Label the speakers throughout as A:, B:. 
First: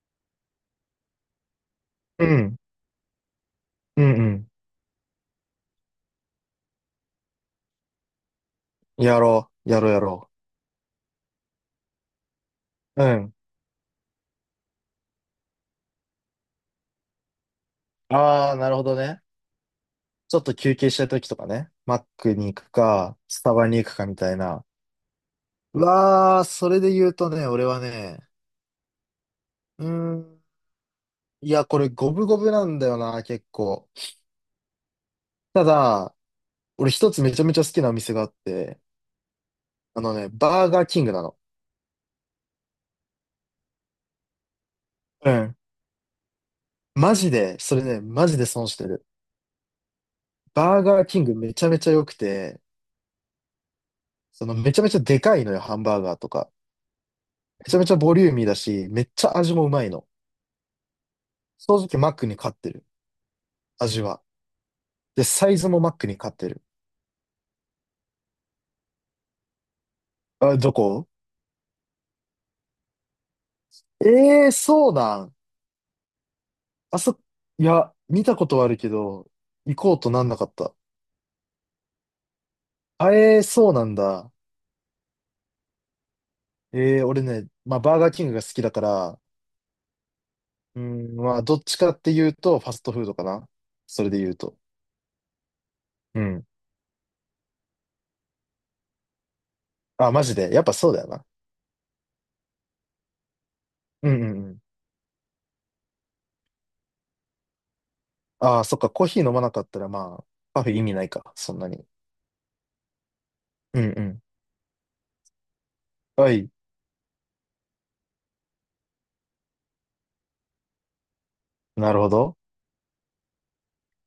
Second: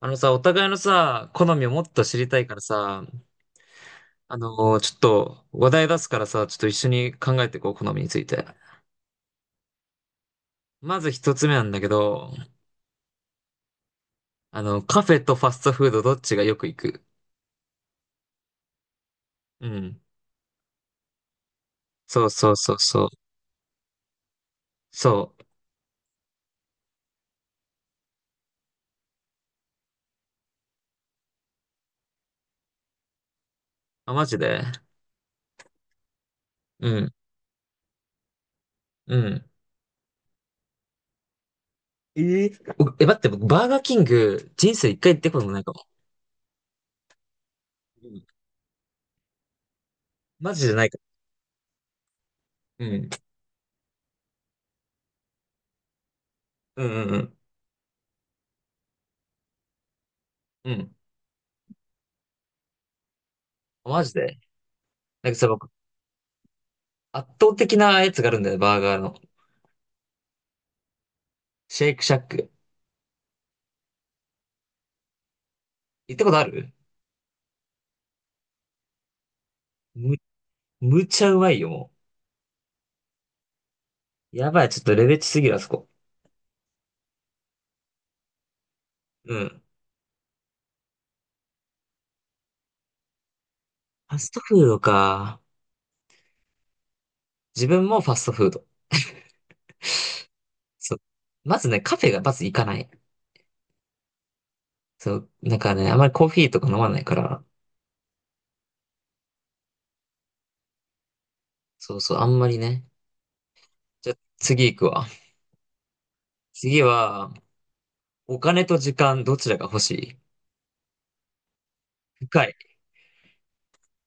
A: あのさ、お互いのさ、好みをもっと知
B: う
A: りたいか
B: ん、
A: らさ、
B: うん、
A: ちょっと話題出すからさ、ちょっと一緒に考えていこう、好みについて。
B: うん。やろう、やろう、やろ
A: まず一つ目なんだけど、
B: う。うん。
A: あの、カフェとファストフードどっちがよく行く？
B: ああ、なるほどね。
A: うん。
B: ちょっと休憩したい時とかね。マッ
A: そう
B: クに
A: そ
B: 行
A: う
B: く
A: そうそう。
B: か、スタバに行くかみたいな。
A: そう。
B: うわあ、それで言うとね、俺はね、うーん。いや、これ五分五分なんだよな、結構。
A: あ、マジで？
B: ただ、俺
A: う
B: 一
A: ん。
B: つめちゃめちゃ好きなお店があって、
A: うん。
B: あのね、バーガーキングなの。
A: えー、おえ、待って、僕バーガーキング、人生一回行って
B: う
A: ことも
B: ん。
A: ないかも。
B: マジで、それね、
A: うん。
B: マジで損してる。
A: マジじゃ
B: バー
A: ないか
B: ガーキングめちゃめちゃ良くて、
A: も。うん。
B: そのめちゃめちゃでかいのよ、ハンバーガーとか。
A: うんうんうん。
B: めちゃめちゃボリューミーだし、めっちゃ味もうまいの。
A: うん。
B: 正直マックに勝ってる。
A: あ
B: 味
A: マジ
B: は。
A: で。
B: で、
A: なんかさ、
B: サイズ
A: 僕、
B: もマックに勝ってる。
A: 圧倒的なやつがあるんだよね、バーガーの。
B: あ、どこ？
A: シェイクシャック。
B: ええー、そうなん。
A: 行ったことある？
B: あそ、いや、見たことはあるけど、行こうと
A: む、
B: なんなかった。
A: むちゃうまいよ、も
B: あ、ええー、そうなんだ。
A: う。やばい、ちょっとレベチすぎる、あそこ。
B: ええー、俺ね、まあ、バーガーキングが好きだから、
A: うん。
B: うん、まあ、どっちかっていうと、ファストフードかな。それ
A: ファ
B: で
A: ス
B: 言う
A: ト
B: と。
A: フードか。
B: うん。
A: 自分もファストフード。
B: あ、マジで。やっぱそう
A: そう。
B: だよな。
A: まずね、カフェがまず行かない。
B: うんうんうん。
A: そう。なんかね、あんまりコーヒーとか飲まないから。
B: ああ、そっか、コーヒー飲まなかったら、まあ、カフェ意味ないか、そんなに。
A: そうそう、あんまりね。
B: うんう
A: じゃあ、
B: ん。
A: 次行くわ。
B: はい。
A: 次は、お金と時間、どちらが欲しい？
B: なるほど。
A: 深い。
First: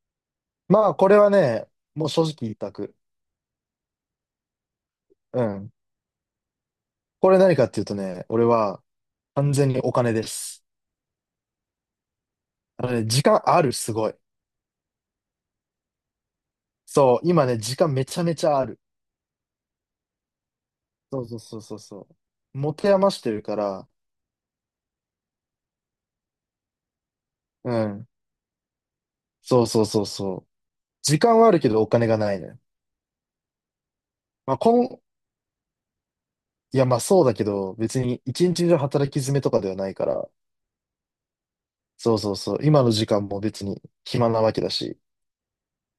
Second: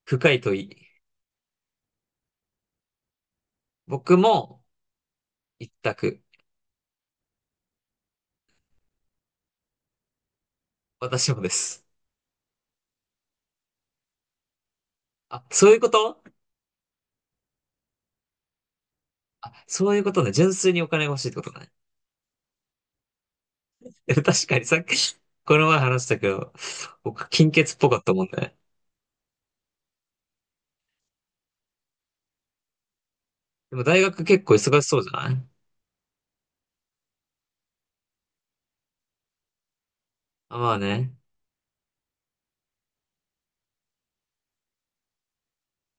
A: 深い問い。
B: まあ、これはね、もう正直一択。
A: 僕も、
B: う
A: 一
B: ん。
A: 択。
B: これ何かっていうとね、俺は完全にお金です。
A: 私もです。
B: あのね、時間ある、すごい。
A: あ、そういうこと？
B: そう、今ね、時間めちゃめちゃある。
A: あ、そういうことね。純粋にお金が欲
B: そ
A: しい
B: う
A: っ
B: そう
A: てこと
B: そう
A: ね。
B: そうそう。持て余してるから、
A: え確かにさっき、この前話したけど、僕、金
B: う
A: 欠っぽかっ
B: ん。
A: たもんね。
B: そうそうそうそう。時間はあるけどお金がないね。
A: でも大学結
B: ま
A: 構
B: あ、
A: 忙しそうじゃない？
B: いや、まあそうだけど、別に一日中働き詰めとかではないから、
A: あ、まあね。
B: そうそうそう。今の時間も別に暇なわけだし、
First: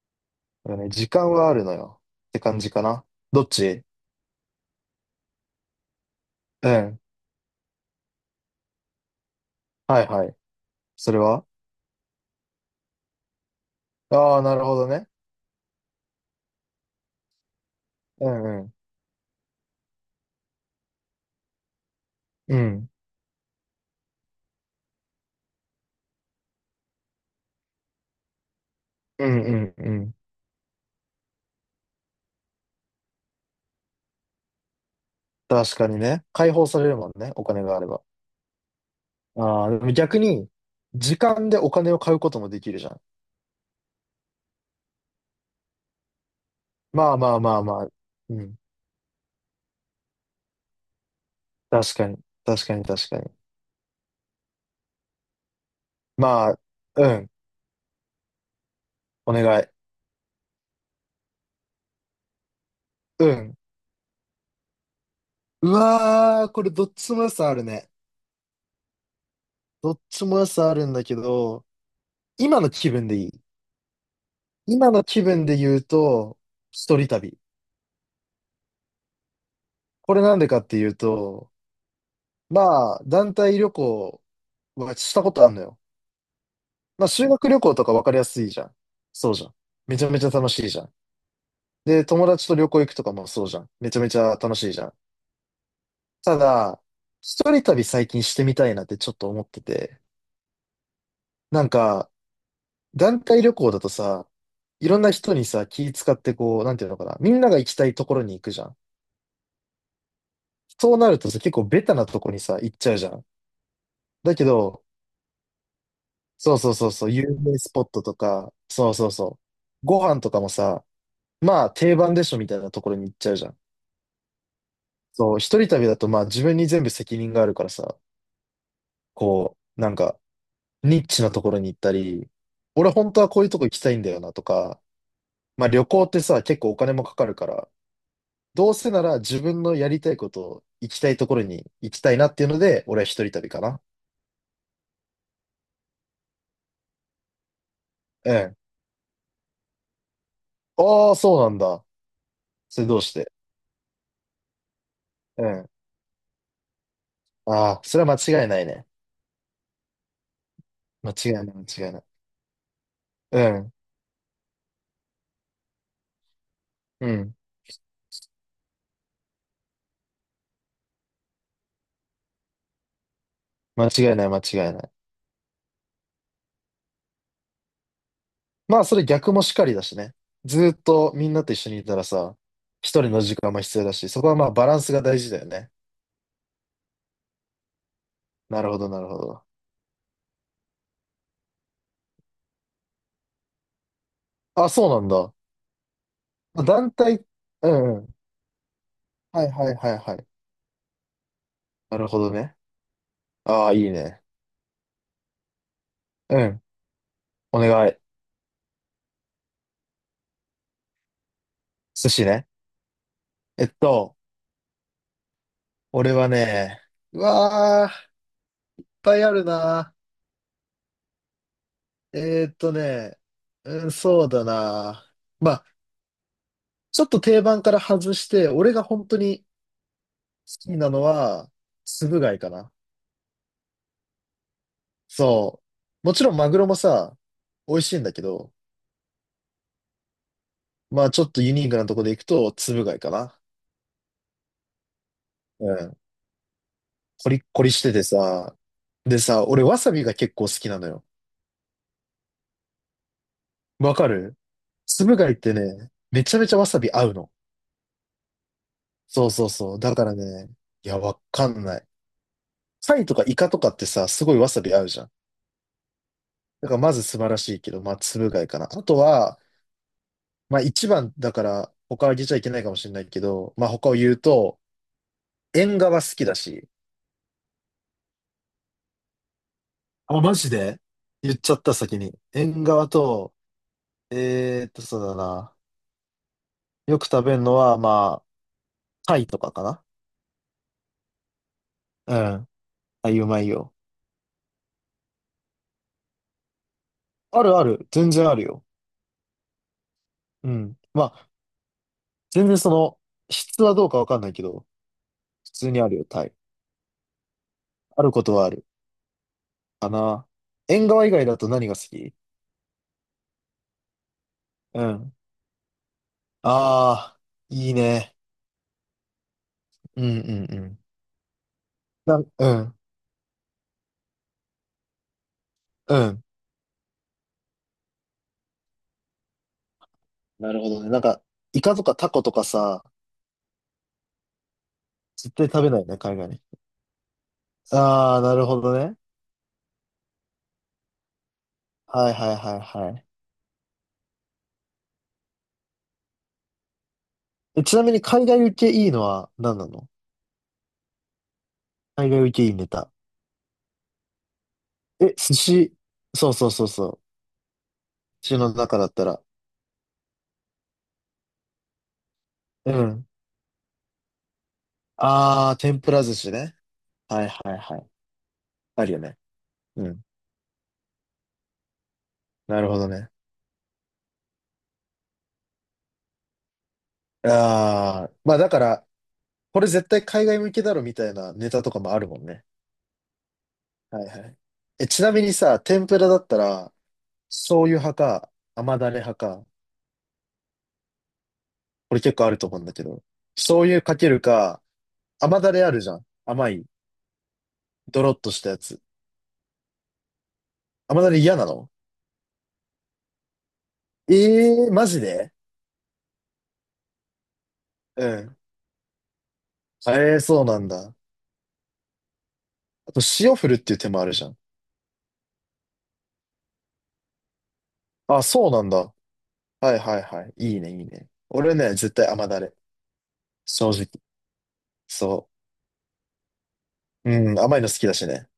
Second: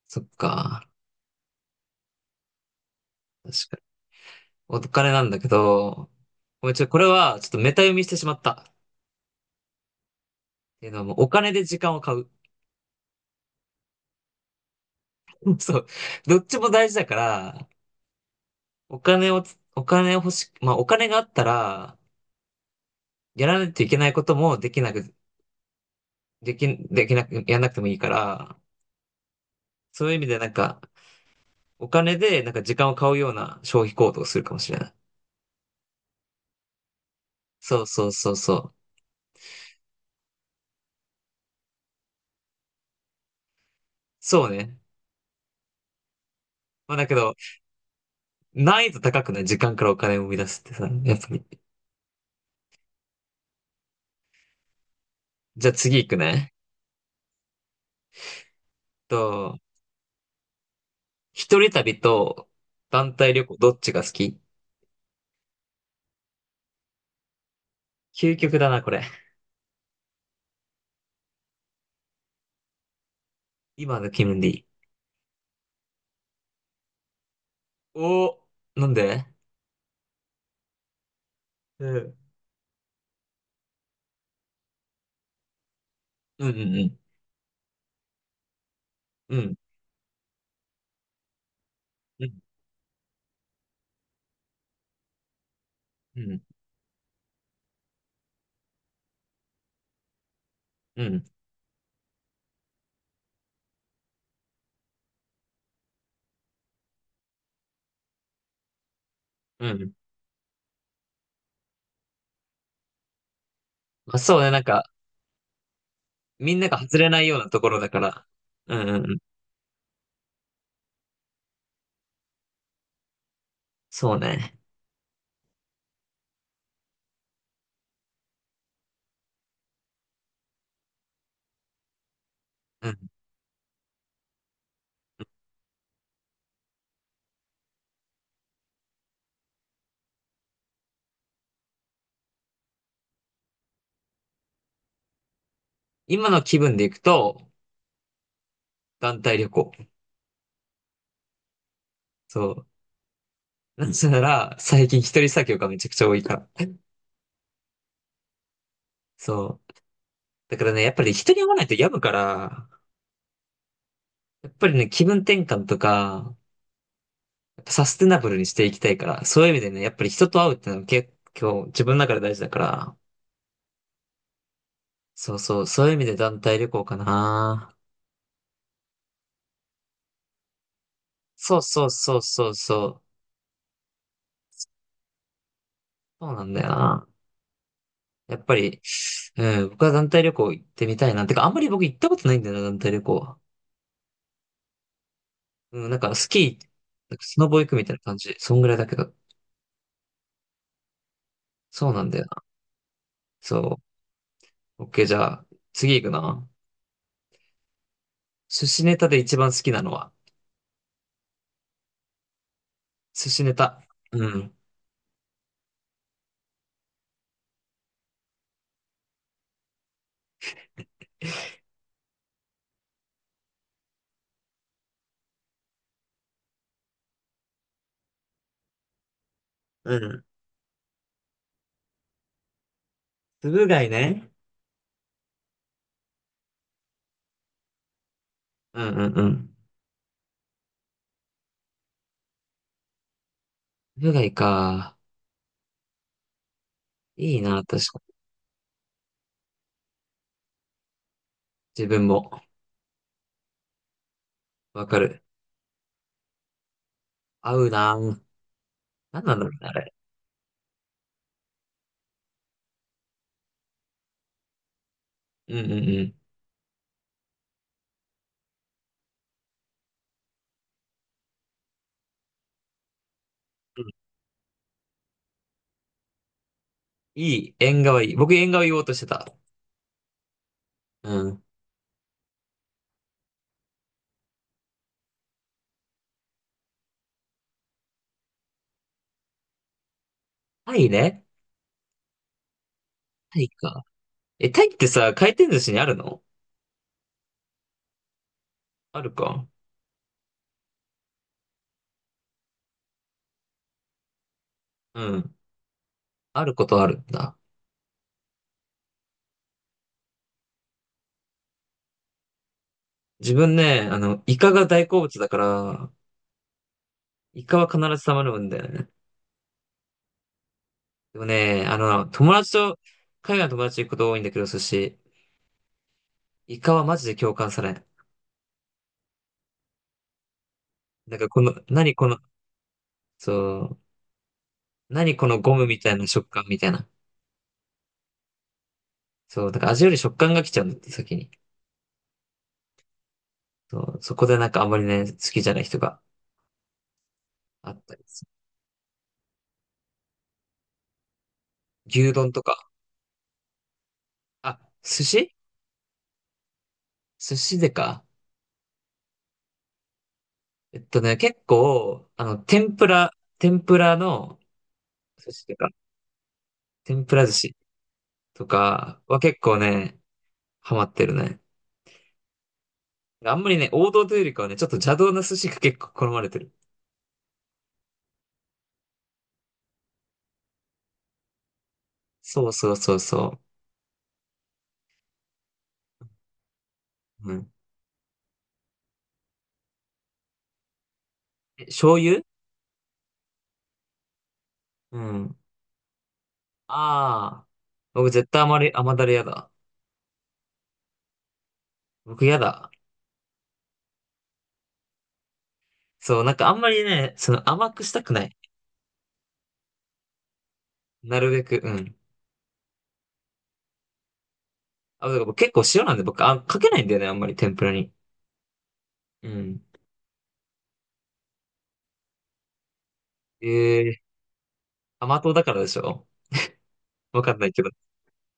A: そっ
B: だから
A: か。
B: ね、時間はあるのよ。って感じかな。どっ
A: 確かに。
B: ち？
A: お金なんだけど、ご
B: う
A: めん、ちょ、こ
B: ん。
A: れはちょっとメタ読みしてしまった。っ
B: はいはい。
A: ていうのはも
B: そ
A: う
B: れ
A: お
B: は、
A: 金で時間を買う。
B: ああー、なるほどね。
A: そう。どっちも大事だから、
B: うんうん。
A: お金をつ、お金を欲し、まあお金があったら、
B: うん。
A: やらないといけないこともできなく、でき、できなく、やらなくてもいいから、
B: うんうんう
A: そういう
B: ん。
A: 意味でなんか、お金でなんか時間を買うような消費行動をするかもしれない。
B: 確かにね。解放されるもんね。お金があ
A: そう
B: れば。
A: そうそうそう。
B: ああ、でも逆に、時間でお金を買うこともできるじゃん。
A: そうね。まあだ
B: ま
A: け
B: あ
A: ど、
B: まあまあまあ。うん。
A: 難易度高くない？時間からお金を生み出すってさ、やっぱり。
B: 確かに。確かに確かに。
A: じゃあ次行く
B: ま
A: ね。
B: あ、うん。お願
A: と、
B: い。
A: 一人旅と団
B: う
A: 体旅行
B: ん。
A: どっちが好き？
B: うわー、これどっちも良さあるね。
A: 究極だな、これ。
B: どっちも良さあるんだけど、今の気分でいい。
A: 今の気分でいい。
B: 今の気分で言うと、一人旅。
A: お、なんで？
B: これなんでかっていうと、
A: うん。
B: まあ、団体旅行はしたことあるのよ。
A: うんうん
B: まあ、修学旅行とか分かりやすいじゃん。そう
A: うん。う
B: じゃん。
A: ん。
B: めちゃめちゃ楽しいじゃん。で、友
A: う
B: 達と旅行行くとかもそうじゃん。めちゃめちゃ楽しいじゃん。た
A: ん。
B: だ、一人旅最近してみたいなってちょっと思ってて。
A: うん。
B: なんか、団体旅行だとさ、いろんな人にさ、気使ってこう、なんていうのかな。みんなが行きたいところに行くじゃん。
A: うん。
B: そうなるとさ、結構ベタなとこにさ、行っちゃうじゃん。
A: まあ
B: だ
A: そう
B: け
A: ね、なん
B: ど、
A: か、み
B: そう
A: んな
B: そう
A: が
B: そう
A: 外
B: そ
A: れ
B: う、
A: な
B: 有
A: いような
B: 名
A: とこ
B: ス
A: ろ
B: ポ
A: だ
B: ッ
A: か
B: トと
A: ら。
B: か、
A: うん
B: そ
A: う
B: うそ
A: ん
B: う
A: うん。
B: そう。ご飯とかもさ、まあ定番でしょみたいなところに行っちゃうじゃん。
A: そうね。
B: そう、一人旅だとまあ自分に全部責任があるからさ、こう、なんか、ニッチなところに行ったり、
A: う
B: 俺
A: ん。
B: 本当はこういうとこ行きたいんだよなとか、まあ旅行ってさ、結構お金もかかるから、どうせなら自分のやりたいことを行きたいところに行きたいなっていうので、俺は一人旅かな。
A: 今の気分で行くと、
B: うん。
A: 団体旅行。
B: ああ、そうなんだ。
A: そ
B: それどうして？
A: う。なせなら、最近一人
B: う
A: 作業が
B: ん。
A: めちゃくちゃ多いから。
B: ああ、それは間違いないね。
A: そう。だからね、やっぱり
B: 間違
A: 人
B: い
A: に会
B: な
A: わ
B: い、
A: な
B: 間
A: いと
B: 違い
A: 病む
B: な
A: か
B: い。
A: ら、
B: うん。
A: やっぱりね、気分転換とか、
B: うん。
A: やっぱサステナブルにしていきたいから、そういう意味でね、やっぱり人と会うってのは結構自分の中で大事だから、
B: 間違いない、間違いない。
A: そうそう、そういう意味で団体旅行かな。
B: まあ、それ逆もしかりだしね。ずーっとみんなと一
A: そう
B: 緒にい
A: そう
B: たら
A: そう
B: さ、
A: そうそ
B: 一
A: う。
B: 人の時間も必要だし、そこはまあバランスが大事だよね。
A: そうなんだよな。やっぱ
B: なるほ
A: り、
B: ど、なるほど。
A: うん、僕は団体旅行行ってみたいな。てか、あんまり僕行ったことないんだよな、団体旅行。
B: あ、そうなんだ。
A: うん、なんかスキ
B: あ
A: ー、
B: 団
A: なんか
B: 体、
A: スノボ行
B: う
A: くみたい
B: んう
A: な
B: ん。
A: 感じ。そんぐらいだけど。
B: はいはいはいはい。
A: そう
B: な
A: な
B: る
A: んだ
B: ほ
A: よ
B: ど
A: な。
B: ね。ああ、い
A: そ
B: いね。
A: う。オッケー、じゃあ、次行く
B: う
A: な。
B: ん。お願い。
A: 寿司ネタで一番好きなのは。
B: 寿司ね。
A: 寿司ネ
B: えっ
A: タ。
B: と、
A: うん。
B: 俺はね、うわあ、いっぱいあるな。えーっとね、うん、そうだな。まあ、ちょっと定番から外して、俺が本当に
A: うん。
B: 好きなのは、つぶ貝かな。
A: つぶ貝ね。
B: そう。もちろんマグロもさ、美味しいんだけど、
A: うんうんうん。
B: まあちょっとユニークなとこで行くと、つぶ貝かな。
A: つぶ貝か。
B: うん。コ
A: い
B: リ
A: い
B: ッ
A: な、
B: コ
A: 確
B: リ
A: か
B: してて
A: に。
B: さ、でさ、俺わさびが結構好きなのよ。
A: 自分も。
B: わかる？
A: わか
B: つぶ
A: る。
B: 貝ってね、めちゃめちゃわさび合うの。
A: 合うな。なん
B: そう
A: なんだ
B: そ
A: ろ
B: う
A: うね、あ
B: そう。
A: れ。
B: だからね、いや、わかんない。貝とかイカとかってさ、すごいわさび合うじゃん。
A: うんうんうん。
B: だからまず素晴らしいけど、まあつぶ貝かな。あとは、まあ一番だから、他は言っちゃいけないかもしれないけど、まあ
A: うん。
B: 他を言うと、縁側好きだし、
A: いい。縁側いい。僕縁側言おうとしてた。
B: あ、マジで？
A: う
B: 言っ
A: ん。
B: ちゃった先に。縁側と、そうだな。よく食べるのは、まあ、貝とかかな。
A: タイね。
B: うん。あ、いう
A: タ
B: ま
A: イ
B: いよ。
A: か。え、タイってさ、回転寿司にあるの？
B: あるある。全然あるよ。
A: あるか。
B: うん。まあ、全然その、質はどうかわかんないけど、
A: うん。
B: 普通にあるよ、タイ。
A: あることあるんだ。
B: あることはある。かな。縁側以外だと何が好き？
A: 自分ね、あの、イカが
B: う
A: 大好
B: ん。
A: 物だから、
B: ああ、
A: イカは
B: いい
A: 必ず
B: ね。
A: 頼むんだよね。
B: うんうんうん。
A: でもね、あの、友
B: う
A: 達
B: ん、
A: と、海外の友達と行くこと多いんだけど、寿司、
B: うん。
A: イカはマジで共感されん。
B: なるほどね。なん
A: なん
B: か、
A: かこの、
B: イカと
A: 何
B: か
A: こ
B: タ
A: の、
B: コとかさ、
A: そう、何こ
B: 絶
A: の
B: 対
A: ゴ
B: 食
A: ム
B: べ
A: み
B: ない
A: たい
B: ね、
A: な
B: 海
A: 食
B: 外の。
A: 感みたいな。
B: ああ、なるほどね。
A: そう、だから味より食感が来ちゃうんだって、先に。
B: はいはいはいはい。
A: そう、そこでなんかあんまりね、好きじゃない人が
B: え、
A: あ
B: ち
A: っ
B: なみ
A: た
B: に
A: りす
B: 海
A: る。
B: 外受けいいのは何なの？海
A: 牛
B: 外
A: 丼
B: 受
A: と
B: けいいネ
A: か。
B: タ。
A: あ、寿
B: え、
A: 司。
B: 寿司。そうそうそうそう。
A: 寿司でか。
B: 寿司の中だったら。
A: えっとね、結構、あの、
B: う
A: 天ぷ
B: ん。
A: ら、天ぷらの寿司
B: あ
A: で
B: あ、
A: か。
B: 天ぷら寿司ね。
A: 天ぷ
B: は
A: ら
B: い
A: 寿
B: は
A: 司。
B: いはい。
A: と
B: あるよ
A: か
B: ね。
A: は結構
B: う
A: ね、
B: ん。
A: ハマってるね。
B: なるほどね。
A: あんまりね、王道というよりかはね、ちょっと邪道な寿司が結構好まれてる。
B: ああ、まあだから、これ絶対海外向けだろみたいなネタとかもあるもんね。
A: そうそうそうそ
B: はいはい。え、ちなみにさ、天ぷらだったら、
A: う。うん。
B: 醤油派か、甘だれ派か、
A: え、
B: こ
A: 醤
B: れ結
A: 油？
B: 構あると思うんだけど、醤油かけるか、
A: うん。
B: 甘だれあるじゃん。甘い、
A: ああ。
B: ド
A: 僕
B: ロッ
A: 絶
B: とし
A: 対
B: た
A: 甘
B: や
A: り、
B: つ。
A: 甘だれやだ。
B: 甘だれ嫌なの？
A: 僕やだ。
B: ええー、マジで？
A: そう、なんかあんまりね、その甘くした
B: う
A: くない。
B: ん。ええー、そうなんだ。
A: なるべく、うん。
B: あと、塩振るっていう手もあるじゃん。
A: あ、だから僕結構塩なんで僕、あ、かけないんだよね、あんまり天ぷらに。
B: あ、そうなんだ。
A: うん。
B: はいはいはい。いいね、いいね。俺ね、絶対甘だれ。正直。
A: ええ。甘
B: そ
A: 党だからでしょ？
B: う。
A: わか
B: う
A: ん
B: ん、
A: ない
B: 甘い
A: け
B: の
A: ど。
B: 好きだしね。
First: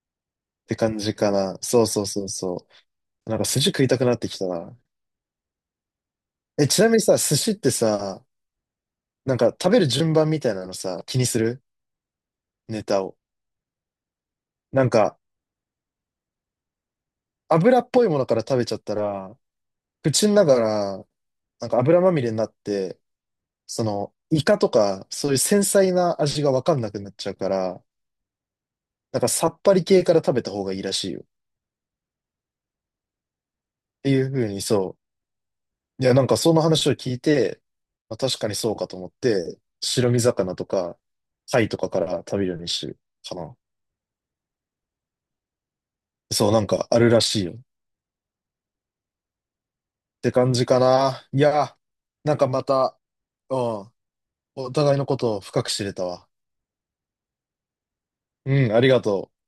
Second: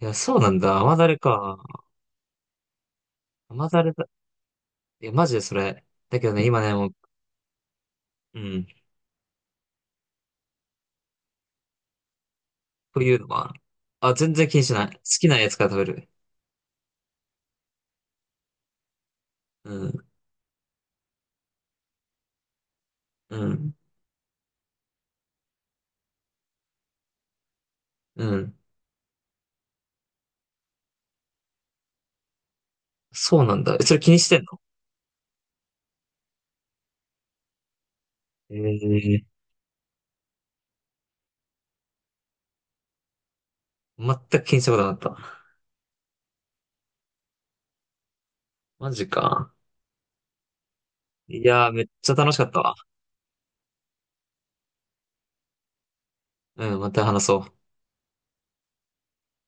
A: いや、そうなん
B: って
A: だ。甘
B: 感
A: だ
B: じ
A: れ
B: か
A: か。
B: な。そうそうそうそう。なんか寿司
A: 甘だ
B: 食い
A: れ
B: た
A: だ。
B: くなってきたな。
A: いや、マジでそれ。だけどね、今
B: え、
A: ね、
B: ち
A: も
B: なみ
A: う、
B: にさ、寿司ってさ、
A: うん。
B: なんか食べる順番みたいなのさ、気にする？ネ
A: と
B: タ
A: い
B: を。
A: うのは、あ、全然気にしな
B: な
A: い。
B: ん
A: 好
B: か、
A: きなやつから食べる。
B: 油っぽいものから食べちゃったら、
A: うん、
B: 口の中らなんか油まみれになって、
A: うん、
B: その、イカとか、そういう繊細な味がわかんなくなっちゃうから、
A: うん。
B: なんかさっぱり系から食べた方がいいらしいよ。っ
A: そうなんだ。えそれ気
B: て
A: に
B: い
A: し
B: うふ
A: てん
B: う
A: の？
B: に、そう。いや、なんかその話を聞いて、まあ、確か
A: え
B: に
A: え
B: そうかと思っ
A: ー。
B: て、白身魚とか、貝とかから食べるようにしてるかな。
A: 全く気にしたことなかった。
B: そう、なんかあるらしいよ。っ
A: マジか。
B: て感じかな。い
A: いやー、
B: や、
A: めっちゃ楽
B: な
A: し
B: ん
A: か
B: か
A: った
B: ま
A: わ。
B: た、うん、お互いのことを深く知れたわ。
A: うん、また話そう。
B: うん、ありがとう。